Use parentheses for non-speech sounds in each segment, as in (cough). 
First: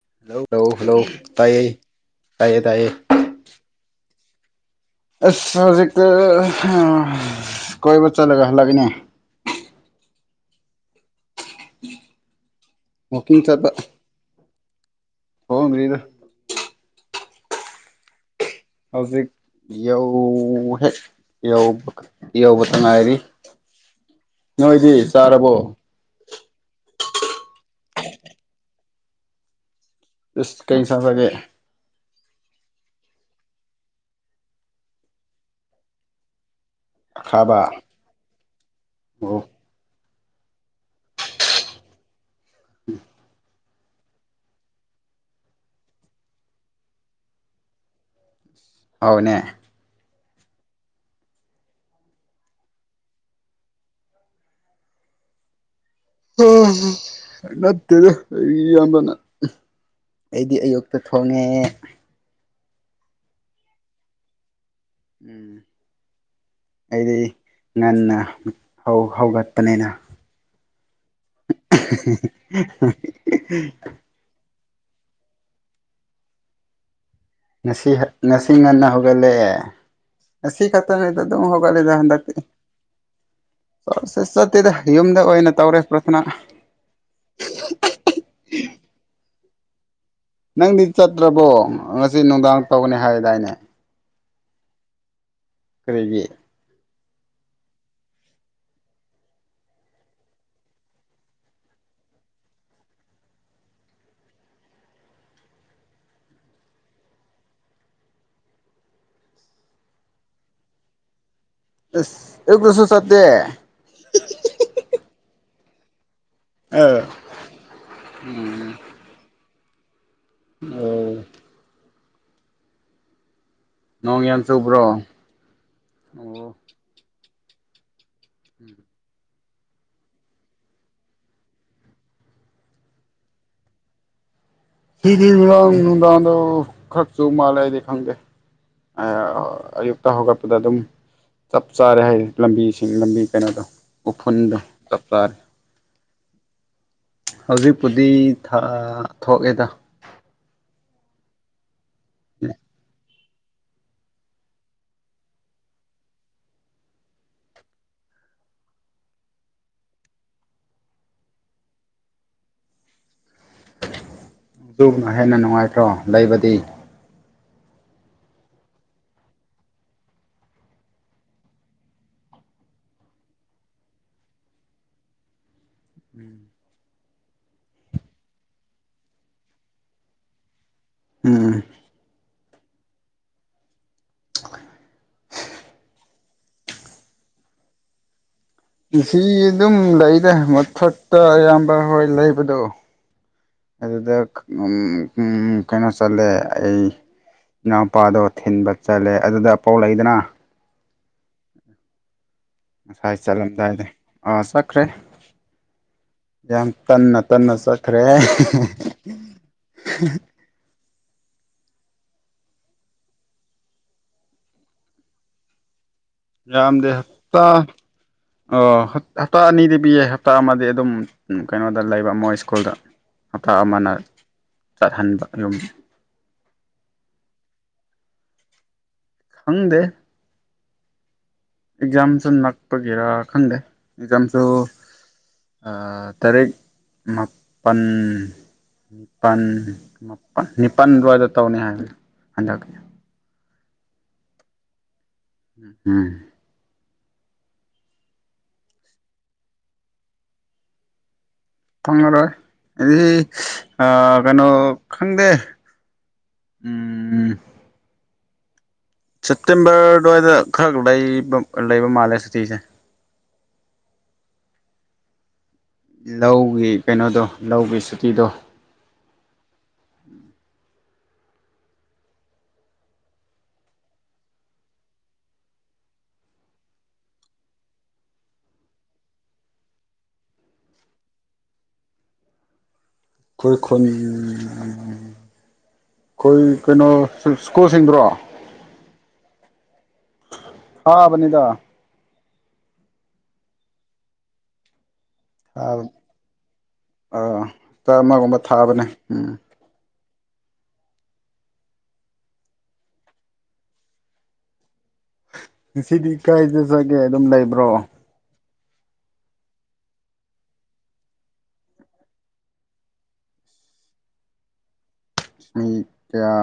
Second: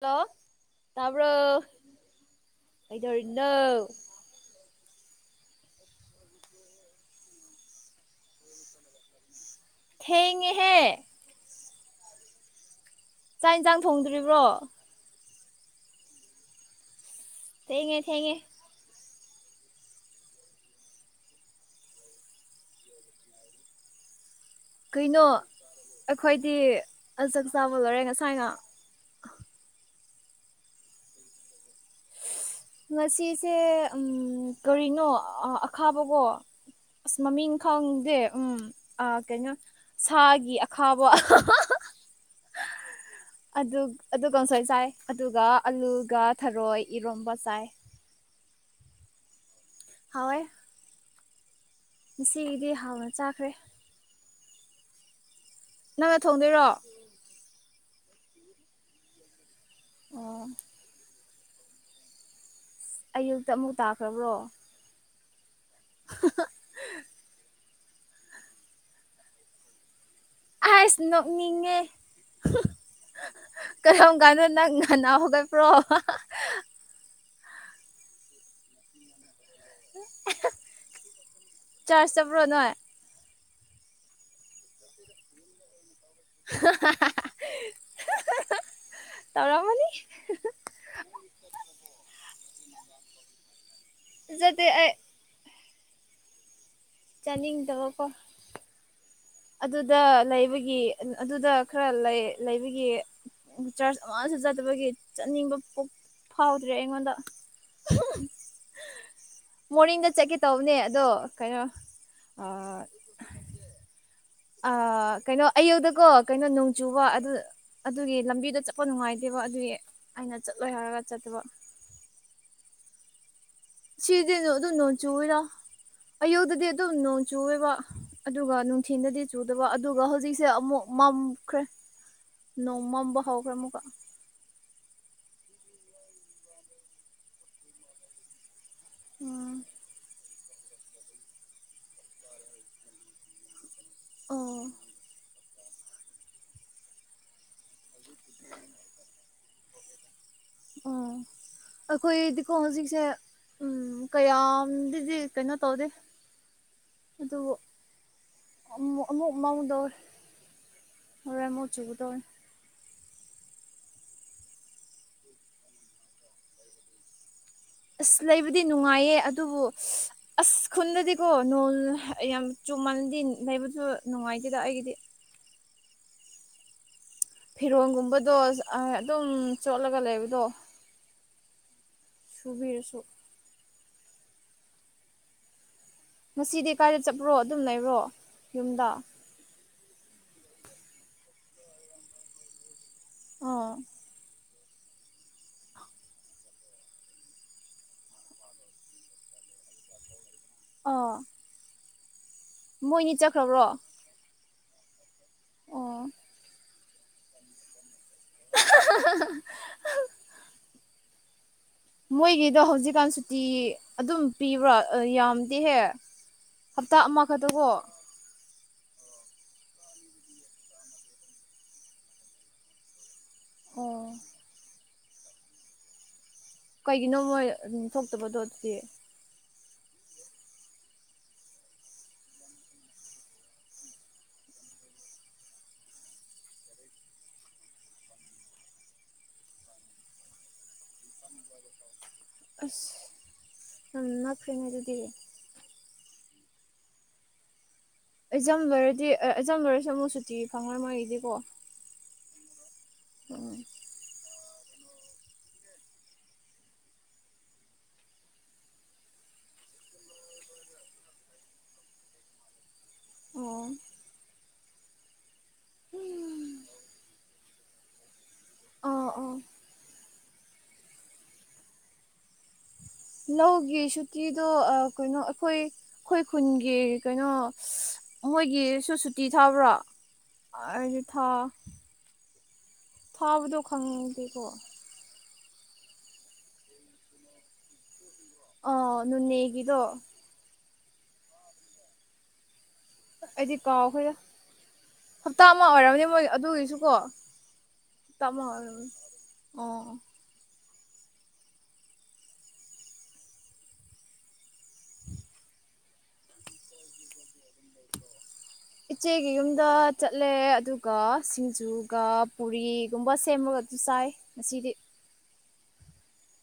hello hello hello ꯇꯕ꯭ꯔꯣ ꯇꯥꯏꯌꯦ ꯇꯥꯏꯌꯦ ꯇꯥꯏꯌꯦ ꯑꯩꯗꯣꯅ ꯑꯁ ꯍꯧꯖꯤꯛꯇ ꯀꯣꯏꯕ ꯆꯠꯂꯒ ꯍꯜꯂꯛꯒꯅꯦ ꯍꯦꯉꯍꯦ ꯆꯥꯛ ꯌꯦꯟꯁꯥꯡ ꯊꯣꯡꯗꯣꯔꯤꯕ꯭ꯔꯣ ꯍ ꯉ꯭ꯔꯔꯤꯗ ꯊꯦꯡꯉꯦ ꯊꯦꯡꯉꯦ ꯍꯧꯖꯤꯛ ꯌꯧ ꯍꯦꯛ ꯌ ꯌꯧꯕꯇ ꯉꯥꯏꯔꯤ ꯎꯝ ꯀꯩꯅꯣ ꯑꯩꯈꯣꯏꯗꯤ ꯆꯥꯛꯆꯥꯥꯕ ꯂꯣꯏꯔꯦ ꯉꯁꯥꯏꯅ ꯀꯩꯁ ꯐꯒꯦ ꯉꯁꯤꯁꯦ ꯎ ꯀꯔꯤꯅꯣ ꯑꯈꯥꯕꯀꯣ ꯑꯁ ꯃꯃꯤꯡ ꯑꯈꯥꯕ ꯈꯪꯗꯦ ꯎꯝ ꯑ ꯑꯣ ꯀꯩꯅꯣ ꯁꯥꯒꯤ ꯑꯈꯥꯕ ꯎꯝ ꯑꯗꯨ ꯀꯥꯡꯁꯣꯏ ꯆꯥꯏ ꯑꯗꯨꯒ ꯑꯂꯨꯒ ꯊꯔꯣꯏ ꯏꯔꯣꯝꯕ ꯆꯥꯏ ꯍꯧꯅꯦ ꯍꯋ ꯉꯁꯤꯒꯤꯗꯤ ꯍꯥꯎꯅ ꯆꯥꯈ꯭ꯔꯦ ꯅꯪꯅ ꯊꯣꯡꯗꯣꯏꯔꯣ ꯍꯠꯇꯦꯕꯅ ꯑꯣ ꯑꯩꯗꯤ ꯑꯌꯨꯛꯇ ꯊꯣꯡꯉꯦ ꯑꯁ ꯑꯌꯨꯛꯇ ꯑꯃꯨꯛ ꯇꯥꯈ꯭ꯔꯕ꯭ꯔꯣ ꯎꯝ ꯑꯩꯗꯤ ꯉꯟꯅ ꯍꯧꯒꯠꯄꯅꯤꯅ ꯑꯁ ꯅꯣꯛꯅꯤꯡꯉꯦ ꯀꯔꯝ ꯀꯥꯟꯅꯣ ꯅꯪꯅꯅꯥ ꯍꯒꯦꯕ꯭ꯔꯣ ꯉꯁꯤ ꯉꯁꯤ ꯉꯟꯅ ꯍꯧꯒꯠꯂꯛꯑꯦ ꯁꯤ ꯈꯇꯔ ꯅꯗ ꯑꯗꯨꯝ ꯍꯧꯒꯠꯂ ꯆꯥꯔꯖ ꯍꯥꯟꯗꯇ ꯆꯠꯄ꯭ꯔꯣ ꯅꯣꯏ ꯦ ꯆꯠꯇꯦꯗ ꯌꯨꯝꯗ ꯑꯣꯏꯅ ꯇꯧꯔꯦ ꯄ꯭ꯔꯊꯅꯥ ꯇꯧꯔꯃꯅꯤ ꯅꯪꯗꯤ ꯆꯠꯇ꯭ꯔꯕꯣ ꯉꯁꯤ ꯅꯨꯡꯗꯥꯡ ꯇꯧꯒꯅꯤ ꯍꯥꯏꯗꯥꯏꯅꯦ ꯆꯗ ꯑꯩ ꯀꯔꯤꯒꯤ ꯆꯥꯅꯤꯤꯡ ꯗꯍꯀ ꯑꯗꯨꯗ ꯂꯩꯕꯒꯤ ꯑꯗꯨꯗ ꯈꯔ ꯂꯩ ꯂꯩꯕꯒꯤ ꯆꯔꯆ ꯑꯃꯁꯨ ꯆꯠꯇꯕꯒꯤ ꯆꯠꯅꯤꯡꯕ ꯐꯥꯎꯗ꯭ꯔꯦ ꯑꯩꯉꯣꯟꯗ (unintelligible) ꯃꯣꯔꯅꯤꯡꯗ ꯆꯠꯀꯦ ꯇꯧꯕꯅꯦ ꯑꯗꯣ ꯀꯩꯅꯣ ꯑꯦ ꯀꯁꯨꯣ ꯁꯇ ꯑ ꯀꯩꯅꯣ ꯑꯌꯨꯗꯀꯣ ꯀꯩꯅꯣ ꯅꯣꯡ ꯑꯥ ꯆꯨꯕ ꯑꯗꯨ ꯑꯗꯨꯒꯤ ꯂꯝꯕꯤꯗ ꯎꯝ ꯆꯠꯄ ꯅꯨꯡꯉꯥꯏꯇꯦꯕ ꯑꯗꯨꯒꯤ ꯑꯩꯅ ꯆꯠꯂꯣꯏ ꯍꯥꯏꯔꯒ ꯑꯣ ꯆꯠꯇꯕ ꯅꯣꯡ ꯌꯥꯝ ꯁꯤꯗꯅ ꯑꯗꯨꯝ ꯆꯨꯕ꯭ꯔꯣ ꯅꯣꯡ ꯆꯨꯔ ꯑꯣ ꯑꯌꯨꯛꯇꯗꯤ ꯑꯗꯨꯝ ꯅꯣꯡ ꯆꯨꯕ ꯑꯗꯨꯒ ꯅꯨꯡꯊꯤꯟꯗꯗꯤ ꯆꯨꯗꯕ ꯑꯗꯨꯒ ꯍꯧꯖꯤꯛꯁꯦ ꯑꯃꯨꯛ ꯃꯝꯈ꯭ꯔꯦ ꯅꯣꯡꯃꯝ ꯍꯥꯎꯒꯃ ꯀ ꯁꯤꯗꯤꯗꯥꯗ ꯈꯔꯆꯣ ꯃꯥꯂꯦꯗꯤ ꯈꯪꯗꯦ ꯑ ꯎꯝ ꯑꯨꯛꯇꯛꯇ ꯍꯒ ꯗ ꯑꯗꯨꯝ ꯆꯞ ꯆꯥꯔꯦ ꯍꯥꯏ ꯂꯝꯕꯤꯁꯤꯡ ꯂꯝꯕꯤ ꯀꯩꯅꯣꯗꯣ ꯎꯐꯨꯟꯗ ꯑꯣ ꯆꯞꯥꯔꯦ ꯍꯧꯖꯤꯛꯄꯨꯗꯤ ꯊꯣꯛꯑꯦꯗ ꯑꯣ ꯑꯩꯈꯣꯏꯗꯤꯀꯣ ꯍꯧꯖꯤꯛꯁꯦ ꯎꯝ ꯀꯌꯥꯝꯗꯤꯗꯤ ꯀꯩꯅꯣ ꯇꯧꯗꯦ ꯑꯗꯨ ꯎꯃꯛ ꯃꯃꯥꯡꯗ ꯔꯃꯣꯆꯨꯒꯗ ꯑꯗꯨꯅ ꯍꯦꯟꯅ ꯅꯨꯡꯉꯥꯏꯇ꯭ꯔꯣ ꯂꯩꯕꯗꯤ ꯑꯁ ꯂꯩꯕꯨꯗꯤ ꯅꯨꯡꯉꯥꯏꯌꯦ ꯑꯗꯨꯕꯨ ꯑꯁ ꯈꯨꯟꯗꯗꯤꯀꯣ ꯅꯣꯡꯜ ꯌꯥꯝ ꯆꯨꯝ ꯃꯜꯗꯤ ꯂꯩꯕꯁꯨ ꯅꯨꯡꯉꯥꯏꯇꯦꯗ ꯑꯩꯒꯤꯗꯤ ꯎꯝ ꯐꯤꯔꯣꯟꯜꯒꯨꯝꯕꯗꯣ ꯑꯗꯨꯝ ꯆꯣꯠꯂꯒ ꯂꯩꯕꯗꯣ ꯎꯝ ꯁꯕꯤ ꯑꯁꯨꯛ ꯑ ꯉꯁꯤꯗꯤ ꯀꯥꯏꯗ ꯆꯠꯄ꯭ꯔꯣ ꯑꯗꯨꯝ ꯂꯩꯔꯣ ꯁꯤ ꯑꯗꯨꯝ ꯂꯩꯔꯦ ꯃꯨꯐꯨꯠꯇ ꯑꯌꯥꯝꯕ ꯍꯣꯏ ꯂꯩꯕꯗꯣ ꯑꯥ ꯑꯗꯨꯗ ꯎ ꯎ ꯀꯩꯅꯣ ꯆꯂꯦ ꯑꯩ ꯏꯅꯥꯎꯄꯥꯗꯣ ꯊꯤꯟꯕ ꯆꯠꯂꯦ ꯑꯗꯨꯗ ꯑ ꯄꯥꯎ ꯂꯩꯗꯅ ꯑꯥ ꯉꯁꯥꯏ ꯆꯠꯂꯝꯗꯥꯏꯗ ꯑꯥ ꯆꯠꯈ꯭ꯔꯦ ꯑꯣ ꯌꯥꯝ ꯇꯟꯅ ꯇꯟꯅ ꯆꯠꯈ꯭ꯔꯦ ꯃꯣꯏꯒꯤꯗꯣ ꯍꯧꯖꯤꯛꯀꯥꯟ ꯁꯨꯇꯤ ꯑꯗꯨꯝ ꯄꯤꯕ꯭ꯔꯥ ꯌꯥꯝꯗꯤꯦꯍꯦ ꯔꯝꯗꯦ ꯍꯞꯇꯥ ꯑꯣ ꯍꯞꯇꯥ ꯑꯅꯤꯗꯤ ꯄꯤꯌꯦ ꯍꯞꯇꯥ ꯑꯃꯗꯤ ꯑꯗꯨꯝ ꯀꯩꯅꯣꯗ ꯂꯩꯕ ꯑꯃꯛ ꯁ꯭ꯀꯨꯜꯗ ꯍꯞꯇꯥ ꯑꯃꯅ ꯑꯣ ꯆꯠꯍꯟꯕ ꯌꯨꯝ ꯀꯩꯒꯤꯅꯣ ꯃꯣꯏ ꯑꯗꯨꯝ ꯊꯣꯛꯇꯕ ꯇꯣꯠꯁꯤ ꯍꯪꯗꯦ ꯑꯦꯛꯖꯥꯝꯁꯨ ꯅꯛꯄꯒꯤꯔꯥ ꯈꯪꯗꯦ ꯑꯦꯛꯖꯥꯝꯁꯨ ꯇꯔꯦꯠ ꯃꯥꯄꯜ ꯅꯤꯄꯜ ꯃꯥꯄꯜ ꯅꯤꯄꯜ ꯔꯋꯥꯗ ꯇꯧꯅꯤ ꯍꯥꯏ ꯍꯟꯗꯛ ꯃꯥ ꯐ꯭ꯔꯔꯤꯅꯦ ꯑꯗꯨꯗꯤ ꯎꯝ ꯑꯦꯖꯝꯂꫭꯏꯔꯗꯤ ꯑ ꯑꯦꯖꯝꯂꫭꯏꯔꯁꯨ ꯑꯃꯨꯛ ꯁꯨꯇꯤ ꯐꯪꯉ ꯃꫭꯏꯗꯤ ꯀꯣ ꯑꯦꯗꯤ ꯑ ꯀꯩꯅꯣ ꯈꯪꯗꯦ ꯎꯝ ꯁꯦꯞꯇꯦꯝꯕꯔ ꯑꯗꯨꯋꯥꯏꯗ ꯈꯔ ꯂꯩꯕ ꯂꯩꯕ ꯃꯥꯜꯂꯦ ꯁꯨꯇꯤꯁꯦ ꯑꯣ ꯂꯧꯒꯤ ꯀꯩꯅꯣꯗꯣ ꯂꯧꯒꯤ ꯁꯨꯇꯤꯗꯣ ꯑꯥ ꯑꯥ ꯎꯝ (inaudible) ꯂꯧꯒꯤ ꯁꯨꯇꯤꯗꯣ ꯑ ꯀꯩꯅꯣ ꯑꯩꯈꯣꯏ ꯑꯈꯣꯏ ꯈꯨꯟꯒꯤ ꯀꯩꯅꯣ ꯃꯣꯏꯒꯤꯁꯨ ꯁꯨꯇꯤ ꯊꯥꯕ꯭ꯔꯣ ꯑꯩꯒꯤ ꯊꯥ ꯑꯈꯣꯏ ꯊꯥꯕꯗꯣ ꯈꯨꯟ ꯈꯪꯗꯦꯀꯣ ꯑꯈꯣꯏ ꯀꯩꯅꯣ ꯏꯁ꯭ꯀꯨꯜꯁꯤꯡꯗꯨꯔꫭ ꯑ ꯅꯨꯅꯦꯒꯤꯗꫭ ꯇꯥꯕꯅꯤꯗ ꯑꯩꯗꯤ ꯀꯥꯎꯈꯔꯦꯗ ꯍꯞꯇꯥ ꯑꯃ ꯊꯥ ꯑꯣꯏꯔꯝꯅꯤ ꯃꯣꯏ ꯑꯗꯨꯒꯤꯁꯨꯀꯣ ꯑꯥ ꯍꯞꯇꯥ ꯇꯔꯥꯃꯒꯨꯝꯕ ꯑꯃ ꯊꯥꯕꯅꯦ ꯑꯣꯏꯝꯅꯤ (inaudible) ꯉꯁꯤꯗꯤ ꯀꯥꯏꯗ ꯆꯪꯉꯦ ꯑꯗꯨꯝ ꯂꯩꯕ꯭ꯔꯣ ꯏꯆꯦꯒꯤ ꯌꯨꯝꯗ ꯆꯠꯂꯦ ꯑꯗꯨꯒ ꯁꯤꯡꯖꯨꯒ ꯄꯨꯔꯤꯒꯨꯝꯕ ꯁꯦꯝꯃꯒ ꯆꯥꯏ ꯉꯁꯤꯗꯤ ꯃꯤ ꯀꯌꯥ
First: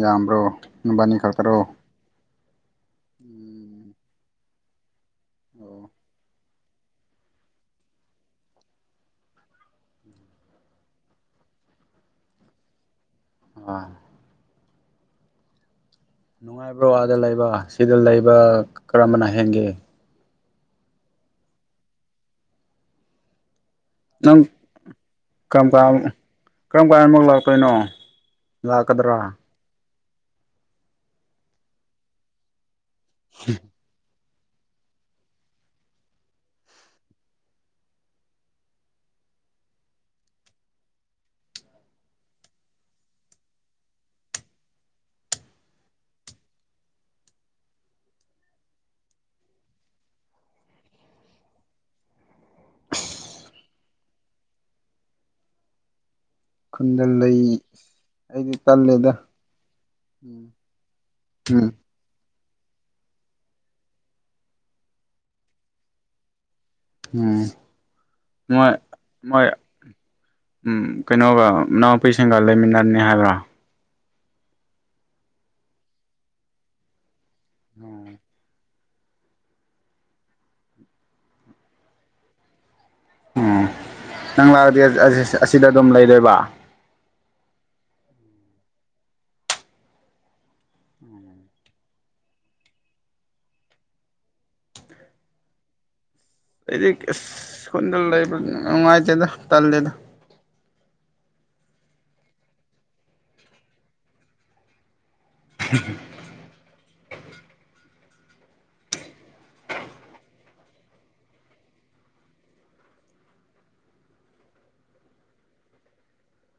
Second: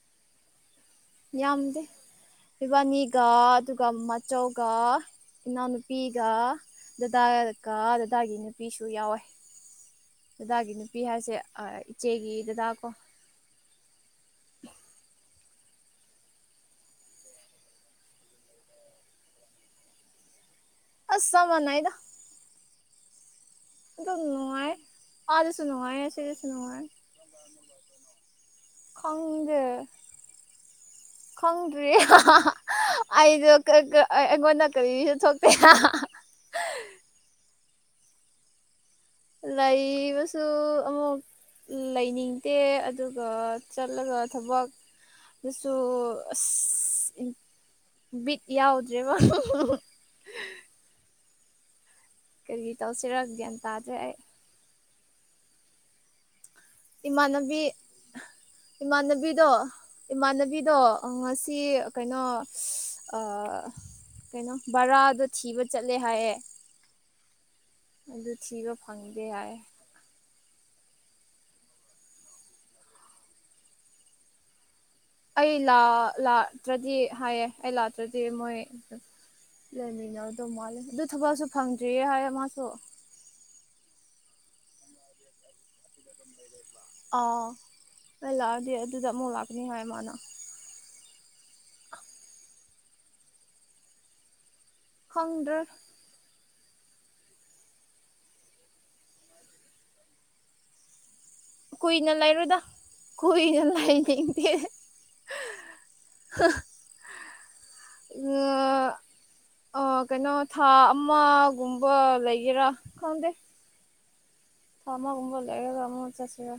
ꯌꯥꯝꯕ꯭ꯔꯣ ꯅꯨꯕꯥꯅꯤ ꯈꯛꯇꯔꯣ ꯌꯥꯝꯗꯦ ꯏꯕꯥꯅꯤꯒ ꯑꯗꯨꯒ ꯎꯝ ꯃꯆꯧꯒ ꯑꯣ ꯏꯅꯥꯎꯅꯨꯄꯤꯒ ꯗꯗꯥ ꯀꯥ ꯗꯗꯥꯏꯒꯤ ꯅꯨꯄꯤꯁꯨ ꯌꯥꯎꯋꯦ ꯗꯗꯥꯒꯤ ꯅꯨꯄꯤ ꯍꯥꯏꯁꯦ ꯑ ꯏꯆꯦꯒꯤ ꯗꯗꯥꯀꯣ ꯑ ꯅꯨꯡꯉꯥꯏꯕ꯭ꯔꯣ ꯑꯗ ꯂꯩꯕ ꯁꯤꯗ ꯂꯩꯕ ꯀꯔꯝꯕꯅ ꯍꯦꯟꯒꯦ ꯑꯁ ꯆꯞ ꯃꯥꯟꯅꯩꯗ ꯑꯗꯨꯝ ꯅꯪ ꯅꯨꯡꯉꯥꯏꯑꯦ ꯑꯗꯁꯨ ꯅꯨꯡꯉꯥꯏꯑꯦ ꯁꯤꯗꯁꯨ ꯅꯨꯡꯉꯥꯏ ꯀꯩꯅꯣ ꯈꯪꯗꯦ ꯈꯪꯗ꯭ꯔꯤꯑꯦ ꯑꯩꯖꯨ ꯀ ꯀ ꯑꯩꯉꯣꯟꯗ ꯀꯔꯤꯁꯨ ꯊꯣꯛꯇꯦ ꯂꯩꯥꯕꯁꯨ ꯑꯃꯨꯛ ꯂꯩꯅꯤꯡꯗꯦ ꯑꯗꯨꯒ ꯆꯠꯂꯒ ꯊꯕꯛ ꯑꯗꯨꯁꯨ ꯑꯁ ꯕꯤꯠ ꯌꯥꯎꯗ꯭ꯔꯦꯕ (inaudible) (inaudible) ꯀꯔꯤ ꯇꯧꯁꯤꯔꯥ ꯒ꯭ꯌꯥꯟ ꯇꯥꯗ꯭ꯔꯦ ꯑꯩ ꯈꯨꯟꯗ ꯂꯩ ꯏꯃꯥꯟꯅꯕꯤ ꯑꯩꯒꯤ ꯏꯃꯥꯟꯅꯕꯤꯗꯣ ꯏꯃꯥꯟꯅꯕꯤꯗꯣ ꯑ ꯉꯁꯤ ꯎꯝ ꯀꯩꯅꯣ ꯑ ꯀꯩꯅꯣ ꯕꯔꯥꯗꫭ ꯊꯤꯕ ꯆꯠꯂꯦ ꯍꯥꯏꯌꯦ ꯎꯝ ꯑꯗꯨ ꯊꯤꯕ ꯃꯣꯏ ꯐꯪꯗꯦ ꯃꯣꯏ ꯍꯥꯏꯑꯦ ꯎꯝ ꯀꯩꯅꯣꯒ ꯃꯅꯥꯎꯄꯤꯁꯤꯡꯒ ꯂꯩꯃꯤꯟꯅꯝꯅꯤ ꯍꯥꯏꯕ꯭ꯔꯥ ꯑꯩ ꯂꯥꯛ ꯂꯥꯛꯇ꯭ꯔꯗꯤ ꯍꯥꯏꯌꯦ ꯑꯩ ꯂꯥꯛꯇ꯭ꯔꯗꯤ ꯎꯝ ꯃꯣꯏ ꯂꯩꯃꯤꯟꯅꯩꯗꯧ ꯃꯥꯜꯂꯦ ꯑꯗꯨ ꯊꯕꯛꯁꯨ ꯐꯪꯗ꯭ꯔꯤꯌꯦ ꯍꯥꯏꯌꯦ ꯃꯥꯁꯨ ꯎꯝ ꯅꯪ ꯂꯥꯛꯑꯗꯤ ꯑ ꯑꯁꯤꯗ ꯗꯨꯝ ꯂꯩꯗꫭꯏꯕ ꯑꯥ ꯑꯩ ꯂꯥꯛꯑꯗꯤ ꯑꯗꯨꯗ ꯑꯃꯨꯛ ꯂꯥꯛꯀꯅꯤꯍꯥꯏ ꯃꯥꯅ ꯎꯝ (unintelligible) ꯈꯪꯗ꯭ꯔꯦ ꯑꯩꯗꯤ ꯁꯨꯟꯗ ꯂꯩꯕ ꯅꯨꯡꯉꯥꯏꯇꯦꯗ ꯇꯜꯂꯤꯦꯗ ꯀꯨꯏꯅ ꯂꯩꯥꯏꯔꯣꯏꯗ ꯀꯨꯏꯅ ꯂꯩꯥꯅꯤꯡꯗꯦ (inaudible) ꯌꯦ ꯑ ꯀꯩꯅꯣ ꯊꯥ ꯑꯃꯒꯨꯝꯕ ꯂꯩꯒꯦꯔꯥ ꯈꯪꯗꯦ ꯊꯥ ꯑꯃ ꯀꯨꯝꯕ ꯂꯩꯔꯒ ꯑꯃꯨꯛ ꯆꯠꯁꯤꯔꯥ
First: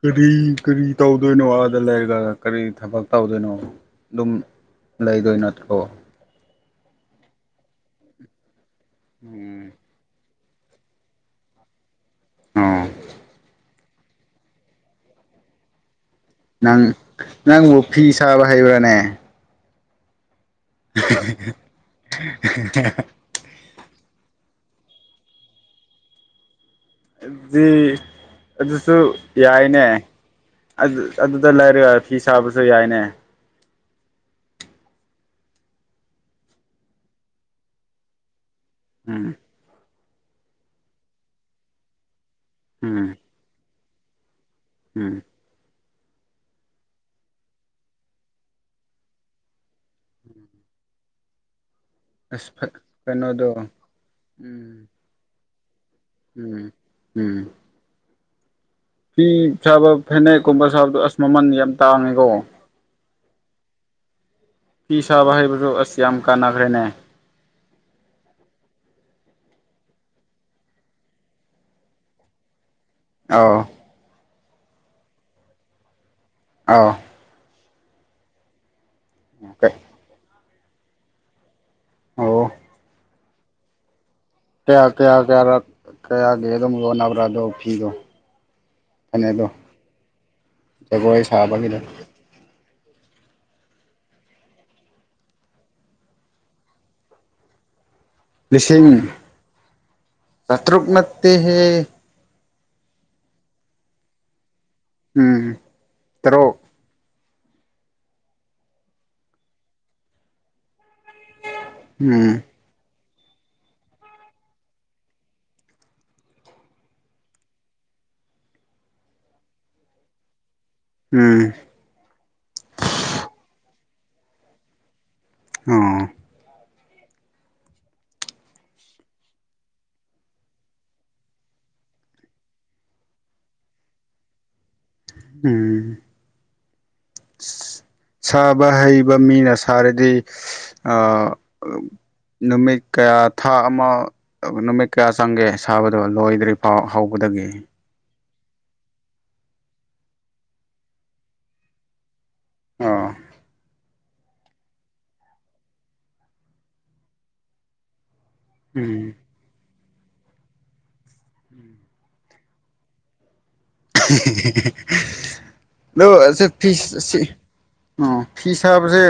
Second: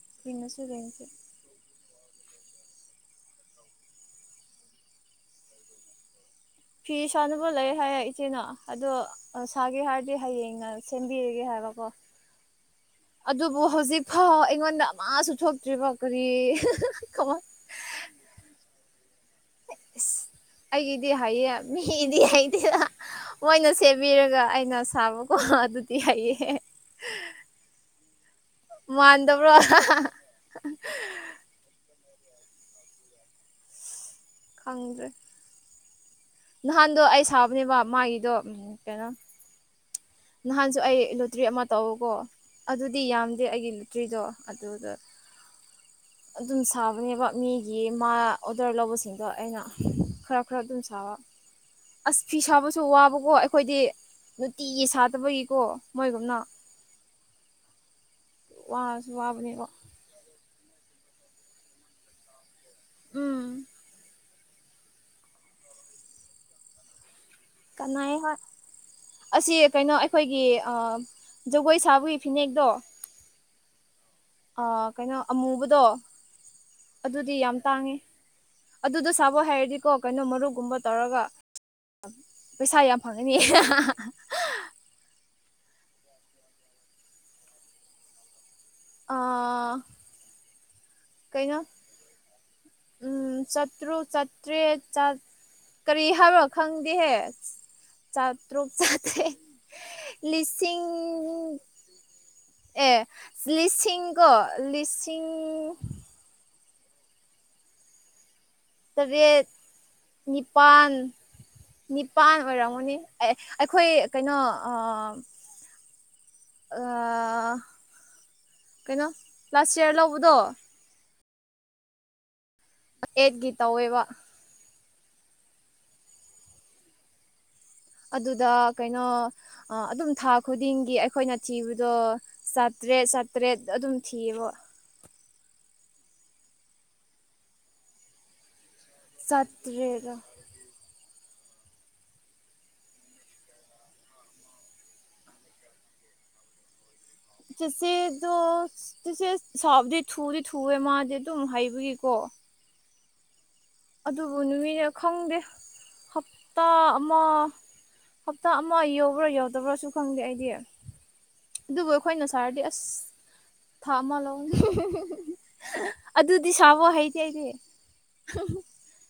ꯀꯔꯤ ꯀꯔꯤ ꯌꯦꯡꯁꯤ ꯇꯧꯗꯣꯢꯅꯣ ꯑꯗꯨ ꯗ ꯂꯩꯔꯒ ꯀꯔꯤ ꯊꯕꯛ ꯇꯧꯗꯣꯏꯅꯣ ꯑꯗꯨꯝ ꯂꯩꯗꯣꯏ ꯅꯠꯇ꯭ꯔꯣ ꯐꯤ ꯁꯥꯅꯕ ꯂꯩ ꯍꯥꯏꯌꯦꯦ ꯏꯆꯦꯅ ꯑꯗꯣ ꯎꯝ ꯁꯥꯒꯦ ꯍꯥꯏꯔꯗꯤ ꯍꯌꯦꯡ ꯉ ꯁꯦꯝꯕꯤꯔꯒꯦ ꯍꯥꯏꯕꯀꯣ ꯑꯣ ꯑꯗꯨꯕꯨ ꯍꯧꯖꯤꯛ ꯐꯥꯎ ꯑꯩꯉꯣꯟꯗ ꯑꯃꯁꯨ ꯊꯣꯛꯇ꯭ꯔꯤꯕ ꯀꯔꯤ ꯅꯪ ꯀꯃꯥꯏ ꯅꯪꯕꯨ ꯐꯤ ꯁꯥꯕ ꯍꯩꯕꯅꯦ ꯏꯁ ꯑꯩꯒꯤꯗꯤ ꯍꯩꯌꯦ ꯃꯤꯗꯤ ꯍꯩꯇꯦꯕ ꯃꯣꯏꯅ ꯁꯦꯝꯕꯤꯔꯒ ꯑꯗꯨ ꯑꯩꯅ ꯁꯥꯕꯀꯣ ꯑꯗꯨꯗꯤ ꯍꯩꯌꯦꯍ (inaudible) ꯑꯗꯨꯁꯨ ꯃꯥꯟꯗꯕ꯭ꯔꯣ ꯌꯥꯏꯅꯦ ꯑꯗꯨꯗ ꯂꯩꯔ ꯐꯤ ꯁꯥꯕꯁꯨ ꯌꯥꯏꯅꯦ ꯈꯪꯗꯦ ꯅꯍꯥꯟꯗꯣ ꯑꯩ ꯁꯥꯕꯅꯦꯕ ꯃꯥꯒꯤꯗꯣ ꯀꯩꯅꯣ ꯎꯝ ꯅꯍꯥꯟꯁꯨ ꯑꯩ ꯂꯨꯇ꯭ꯔꯤ ꯑꯃ ꯇꯧꯎꯀꯣ ꯑꯗꯨꯗꯤ ꯎꯝ ꯌꯥꯝꯗꯦ ꯑꯩꯒꯤ ꯂꯣꯇ꯭ꯔꯤꯗꯣ ꯑꯗꯨꯗ ꯎꯝ ꯑꯗꯨꯝ ꯁꯥꯕꯅꯦꯕ ꯃꯤꯒꯤ ꯃꯥ ꯑꯣꯗꯔ ꯂꯧꯕꯁꯤꯡꯗꯣ ꯑꯩꯅ ꯈꯔ ꯈꯔ ꯑꯗꯨꯝ ꯆꯕ ꯑꯁ ꯐꯤ ꯐ ꯁꯥꯕꯁꯨ ꯋꯥꯕꯀꯣ ꯀꯩꯅꯣꯗꯣ ꯑꯩꯈꯣꯏꯗꯤ ꯅꯨꯡꯇꯤꯒꯤ ꯎꯝ ꯁꯥꯗꯕꯒꯤꯀꯣ ꯃꯣꯏꯒꯨꯝꯅ ꯎꯝ ꯎꯝ ꯋꯥꯁꯨ ꯐꯤ ꯋꯥꯕꯅꯦꯕ ꯁꯥꯕ ꯐꯅꯦꯛꯀꯨꯝꯕ ꯁꯥꯕꯗꯣ ꯑꯁ ꯃꯃꯜ ꯌꯥꯝ ꯇꯥꯡꯉꯤꯀꯣ ꯎꯝ ꯐ ꯁꯥꯕ ꯍꯩꯕꯁꯨ ꯑꯁꯤ ꯌꯥꯝ ꯀꯥꯟꯅꯈ꯭ꯔꯦꯅꯦ ꯀꯥꯏ ꯍ ꯑꯁꯤ ꯀꯩꯅꯣ ꯑꯩꯈꯣꯏꯒꯤ ꯖꯒꯣꯏ ꯁꯥꯕꯒꯤ ꯐꯤꯅꯦꯛꯇꯣ ꯑ ꯀꯩꯅꯣ ꯑꯃꯨꯕꯗꯣ ꯑꯧ ꯑꯗꯨꯗꯤ ꯌꯥꯝ ꯇꯥꯡꯉꯦ ꯑꯗꯨꯗꯣ ꯁꯥꯕ ꯍꯥꯏꯔꯗꯤꯀꯣ ꯀꯩꯅꯣ ꯃꯔꯨꯒꯨꯝꯕ ꯇꯧꯔꯒ ꯑꯣ ꯄꯩꯁꯥ ꯌꯥꯝ ꯐꯪꯉ ꯑꯅꯤ ꯀꯌꯥ ꯀꯌꯥ ꯀꯌꯥ ꯀꯌꯥꯒꯦꯗ ꯃ ꯅꯕꯔꯥꯗꯣ ꯑꯣꯤꯗꯣ ꯑꯥ ꯖꯒꯣꯏ ꯁꯥꯕꯒꯤꯗ ꯎꯝ ꯆꯠꯇ꯭ꯔꯨ ꯆꯠꯇ꯭꯭ꯔꯦ ꯆꯠ ꯀꯔꯤ ꯍꯥꯏꯕ ꯈꯪꯗꯦꯍꯦ ꯆꯥꯇ꯭ꯔꯨꯛ ꯂꯤꯁꯤꯡ ꯆꯇ ꯆꯥꯇ꯭ꯔꯨꯛ ꯂꯤꯁꯤꯡ ꯅꯠꯇꯦꯍꯦ ꯑꯦ ꯂꯤꯁꯤꯡꯒꯣ ꯂꯤꯁꯤꯡ ꯇꯔꯣꯛ ꯇꯔꯦꯠ ꯅꯤꯄꯥꯜ ꯅꯤꯄꯥꯜ ꯎꯝ ꯑꯣꯏꯔꯝꯒꯅꯤ ꯑꯩꯈꯣꯏ ꯀꯩꯅꯣ ꯀꯩꯅꯣ ꯂꯥꯁ ꯏꯌꯥꯔ ꯂꯧꯕꯗꯣ ꯎꯝ ꯑꯦꯠꯀꯤ ꯇꯧꯋꯦꯕ ꯑ ꯑꯗꯨꯗ ꯀꯩꯅꯣ ꯑꯗꯨꯝ ꯊꯥ ꯈꯨꯗꯤꯡꯒꯤ ꯑꯩꯈꯣꯏꯅ ꯊꯤꯕꯗꯣ ꯆ ꯆꯥꯇ꯭ꯔꯦꯠ ꯆꯥꯇ꯭ꯔꯦꯠ ꯑꯗꯨꯝ ꯊꯤꯌꯦꯕ ꯎꯝ ꯁꯕ ꯕ ꯍꯩꯕ ꯃꯤꯅ ꯁꯥꯔꯗꯤ ꯆꯥꯇ꯭ꯔꯦꯠꯔ ꯅꯨꯃꯤꯠ ꯀꯌꯥ ꯊꯥ ꯑꯃ ꯅꯨꯃꯤꯠ ꯀꯌꯥ ꯆꯪꯒꯦ ꯁꯥꯕꯗꯣ ꯂꯣꯏꯗ꯭ꯔꯤ ꯐꯥꯎ ꯍꯧꯕꯗꯒꯤ ꯑꯗꯣ ꯆꯤꯆꯦ ꯁꯕꯗꯤ ꯊꯨꯗꯤ ꯊꯨꯋꯦ ꯃꯥꯗꯤ ꯑꯗꯨꯝ ꯍꯩꯕꯒꯤꯀꯣ ꯑꯥ ꯑꯗꯨꯕꯨ ꯅꯨꯃꯤꯠꯅ ꯈꯪꯗꯦ ꯍꯞꯇꯥ ꯑꯃ ꯍꯞꯇꯥ ꯑꯃ ꯎꯝ ꯌꯧꯕ꯭ꯔꯥ ꯌꯧꯗꯕ꯭ꯔꯥꯁꯨ ꯈꯪꯗꯦ ꯑꯩꯗꯤ ꯑꯗꯨꯕꯨ ꯑꯩꯈꯣꯏꯅ ꯁꯥꯔꯥꯗꯤ ꯑꯁ ꯊꯥ ꯑꯃ ꯂꯧꯅꯤ ꯑꯗ‌ꯣ ꯑꯁ‌ꯦ ꯑꯗꯨꯗꯤ ꯁꯥꯕ ꯐꯤꯁ‌ ꯍꯩꯇꯦ ꯑꯁꯤ ꯑꯩꯗꯤ ꯎꯝ ꯐꯤꯁꯥꯕꯥꯁꯦ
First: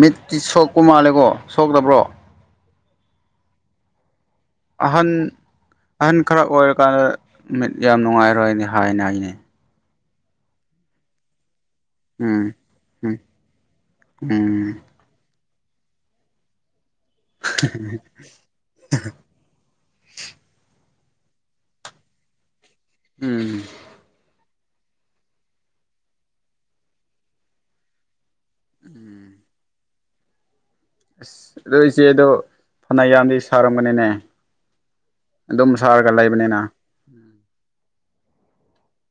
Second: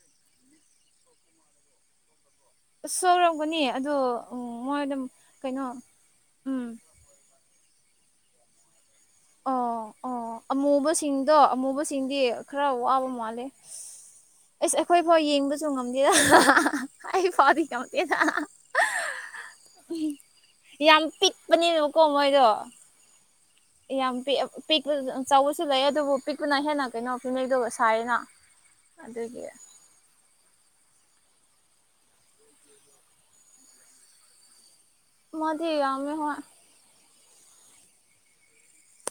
ꯃꯤꯠꯇꯤ ꯁꯣꯛꯄ ꯃꯥꯜꯂꯦꯀꯣ ꯁꯣꯛꯇꯕ꯭ꯔꯣ ꯁ‌ꯧꯛꯔꯝꯒꯅꯤ ꯑꯗꯣ ꯃꯣꯏꯗ ꯑꯍꯟ ꯀꯩꯅꯣ ꯑꯍꯟ ꯈꯔ ꯎꯝ ꯑꯣꯏꯔꯀꯥꯟꯗ ꯃꯤꯠ ꯌꯥꯝ ꯅꯨꯡꯉꯥꯏꯔꯣꯏꯅꯦ ꯍꯥꯏꯅ ꯍꯥꯏꯅꯦ ꯑꯣ ꯑꯣ ꯑꯃꯨꯕꯁꯤꯡꯗꯣ ꯑꯃꯨꯕ ꯁꯤꯡꯗꯤ ꯎꯝ ꯈꯔ ꯋꯥꯕꯥ ꯎꯝ ꯃꯥꯜꯂ‌ꯦ ꯎꯝ ꯏꯁ ꯑꯩꯈ‌ꯣꯏ ꯐꯥꯎ ꯌ‌ꯦꯡꯗ ꯁꯨ ꯉꯝꯗꯦ ꯑꯩ ꯐꯥꯎꯗꯤ ꯉꯝꯗ‌ꯦꯅꯥ ꯌꯥꯝ ꯄꯤꯛꯄꯅꯦꯕꯀꯣ ꯃꯣꯏꯗꯣ ꯎꯝ ꯌꯥꯝ ꯄꯤꯛ ꯄꯤꯛꯄ ꯆꯥꯎꯕꯁꯨ ꯂꯩ ꯑꯗꯨꯕꯨ ꯄꯤꯛꯄꯨꯅ ꯍꯦꯟꯅ ꯀꯩꯅꯣ ꯐꯤꯅ‌ꯦꯛꯗꯣ ꯁꯌ‌ꯦꯅꯥ ꯑꯗꯨꯒꯤ ꯑꯁ ꯑꯗꯣ ꯏꯆꯦꯗꯣ ꯐꯅ ꯌꯥꯝꯗꯤ ꯁꯥꯔꯝꯒꯅꯤꯅꯦ ꯃꯥꯗꯤ ꯑꯗꯨꯝ ꯁꯥꯔꯒ ꯌꯥꯝꯃꯦ ꯍꯣꯏ ꯂꯩꯕꯅꯤꯅ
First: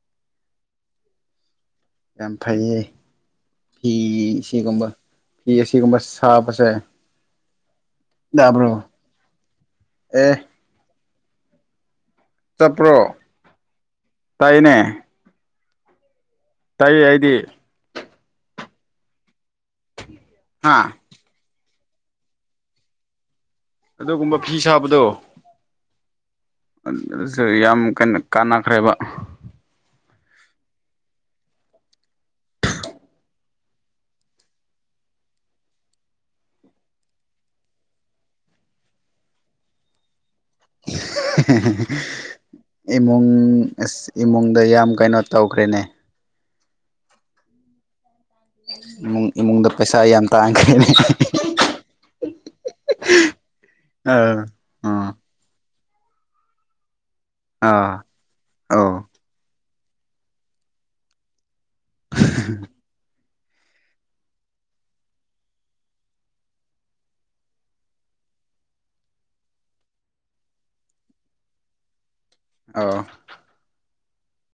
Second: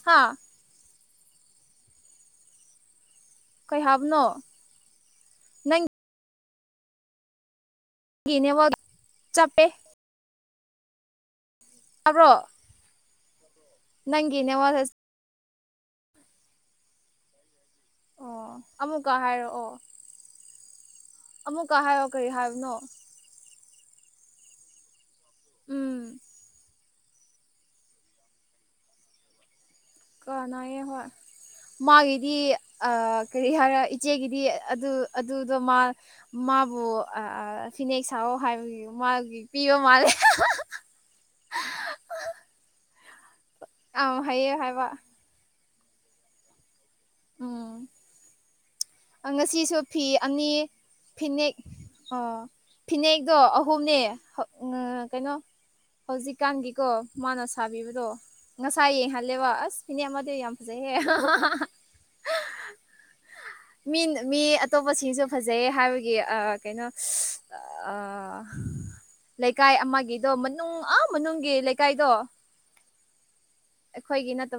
ꯍꯥꯥ ꯌꯥꯝ ꯐꯩꯌ‌ꯦ ꯀꯩ ꯐꯤ ꯍꯥꯏꯕꯅꯣ ꯁꯤꯒꯨꯝꯕ ꯐꯤ ꯑꯁꯤꯒꯨꯝꯕ ꯅꯪꯒꯤ ꯁꯕ ꯖ‌ꯦ ꯅꯦꯠꯋꯥꯛ ꯌꯕ꯭ꯔ‌ꯣ ꯆꯞꯄꯦ ꯑ‌ꯦ ꯆꯞꯄ꯭ꯔꯣ ꯅꯪꯒꯤꯅꯦ ꯋꯥꯠ ꯇꯥꯏꯑ‌ꯦ ꯑꯩꯗꯤ ꯑꯣ ꯑꯃꯨꯛꯀ ꯍꯥꯏꯔꯛꯑꯣ ꯍꯥꯥ ꯑꯃꯨꯛꯀ ꯍꯥꯏꯑꯣ ꯀꯔꯤ ꯍꯥꯏꯕꯅꯣ ꯑꯗꯨꯒꯨꯝꯕ ꯐꯤ ꯁꯥꯕꯗꯣ ꯎꯝ ꯌꯥꯝ ꯀꯟꯅ ꯀꯥꯟꯅꯈ꯭ꯔꯦꯕ ꯀꯅꯥꯏꯌꯦ ꯍ‌ꯣꯏ ꯃꯥꯒꯤꯗꯤ ꯀꯔꯤ ꯍꯥꯏꯔꯣ ꯏꯆꯦꯒꯤꯗꯤ ꯑꯗꯨ ꯑꯗꯨꯗꯣ ꯃꯥ ꯃꯥ ꯃꯥꯕꯨ ꯐꯤꯅꯦꯛ ꯁꯥꯑꯣ ꯍꯥꯏꯕꯒꯤ ꯃꯥꯒꯤ ꯄꯤꯕ ꯃꯥꯜꯂꯦ (unintelligible) ꯏꯃꯨꯡ ꯑ ꯑꯁ ꯍꯩꯌꯦ ꯏꯃꯨꯡꯗ ꯍꯥꯏꯕ ꯌꯥꯝ ꯀꯩꯅꯣ ꯇꯧꯈ꯭ꯔꯦꯅꯦ ꯎꯝ ꯏꯃꯨꯡ ꯏꯃꯨꯡꯗ ꯄꯩꯁꯥ ꯌꯥꯝ ꯇꯥꯡꯈ꯭ꯔ‌ꯦꯅ‌ꯦ ꯐꯤꯟꯅꯦꯛ ꯑꯣ ꯐꯤꯅꯦꯛꯗꯣ ꯑꯍꯨꯝꯅꯦ ꯑꯥ ꯑꯥ ꯀꯩꯅꯣ ꯍꯧꯖꯤꯛꯀꯥꯟꯒꯤꯀꯣ ꯃꯥꯅ ꯑꯥ ꯁꯥꯕꯤꯕꯗꯣ ꯑꯧ ꯉꯁꯥꯏ ꯌꯦꯡꯍꯜꯂꯦꯕ ꯑꯁ ꯏꯅ‌ꯦ ꯑꯃꯗꯤ ꯌꯥꯝ ꯄꯖꯩꯍꯦ ꯃꯤꯅ ꯃꯤ ꯑꯇꯣꯞꯄꯁꯤꯡꯁꯨ ꯐꯖꯩꯌ‌ꯦ ꯍꯥꯏꯕꯒꯤ ꯑꯥ ꯀꯩꯅꯣ ꯑꯥ ꯂꯩꯀꯥꯏ ꯑꯃꯒꯤꯗꯣ ꯃꯅꯨꯡ ꯑꯥ ꯃꯅꯨꯡꯒꯤ ꯂꯩꯀꯥꯏꯗꯣ ꯑ‌ꯧ ꯑꯩꯈꯣꯏꯒꯤ ꯅꯠꯇꯕ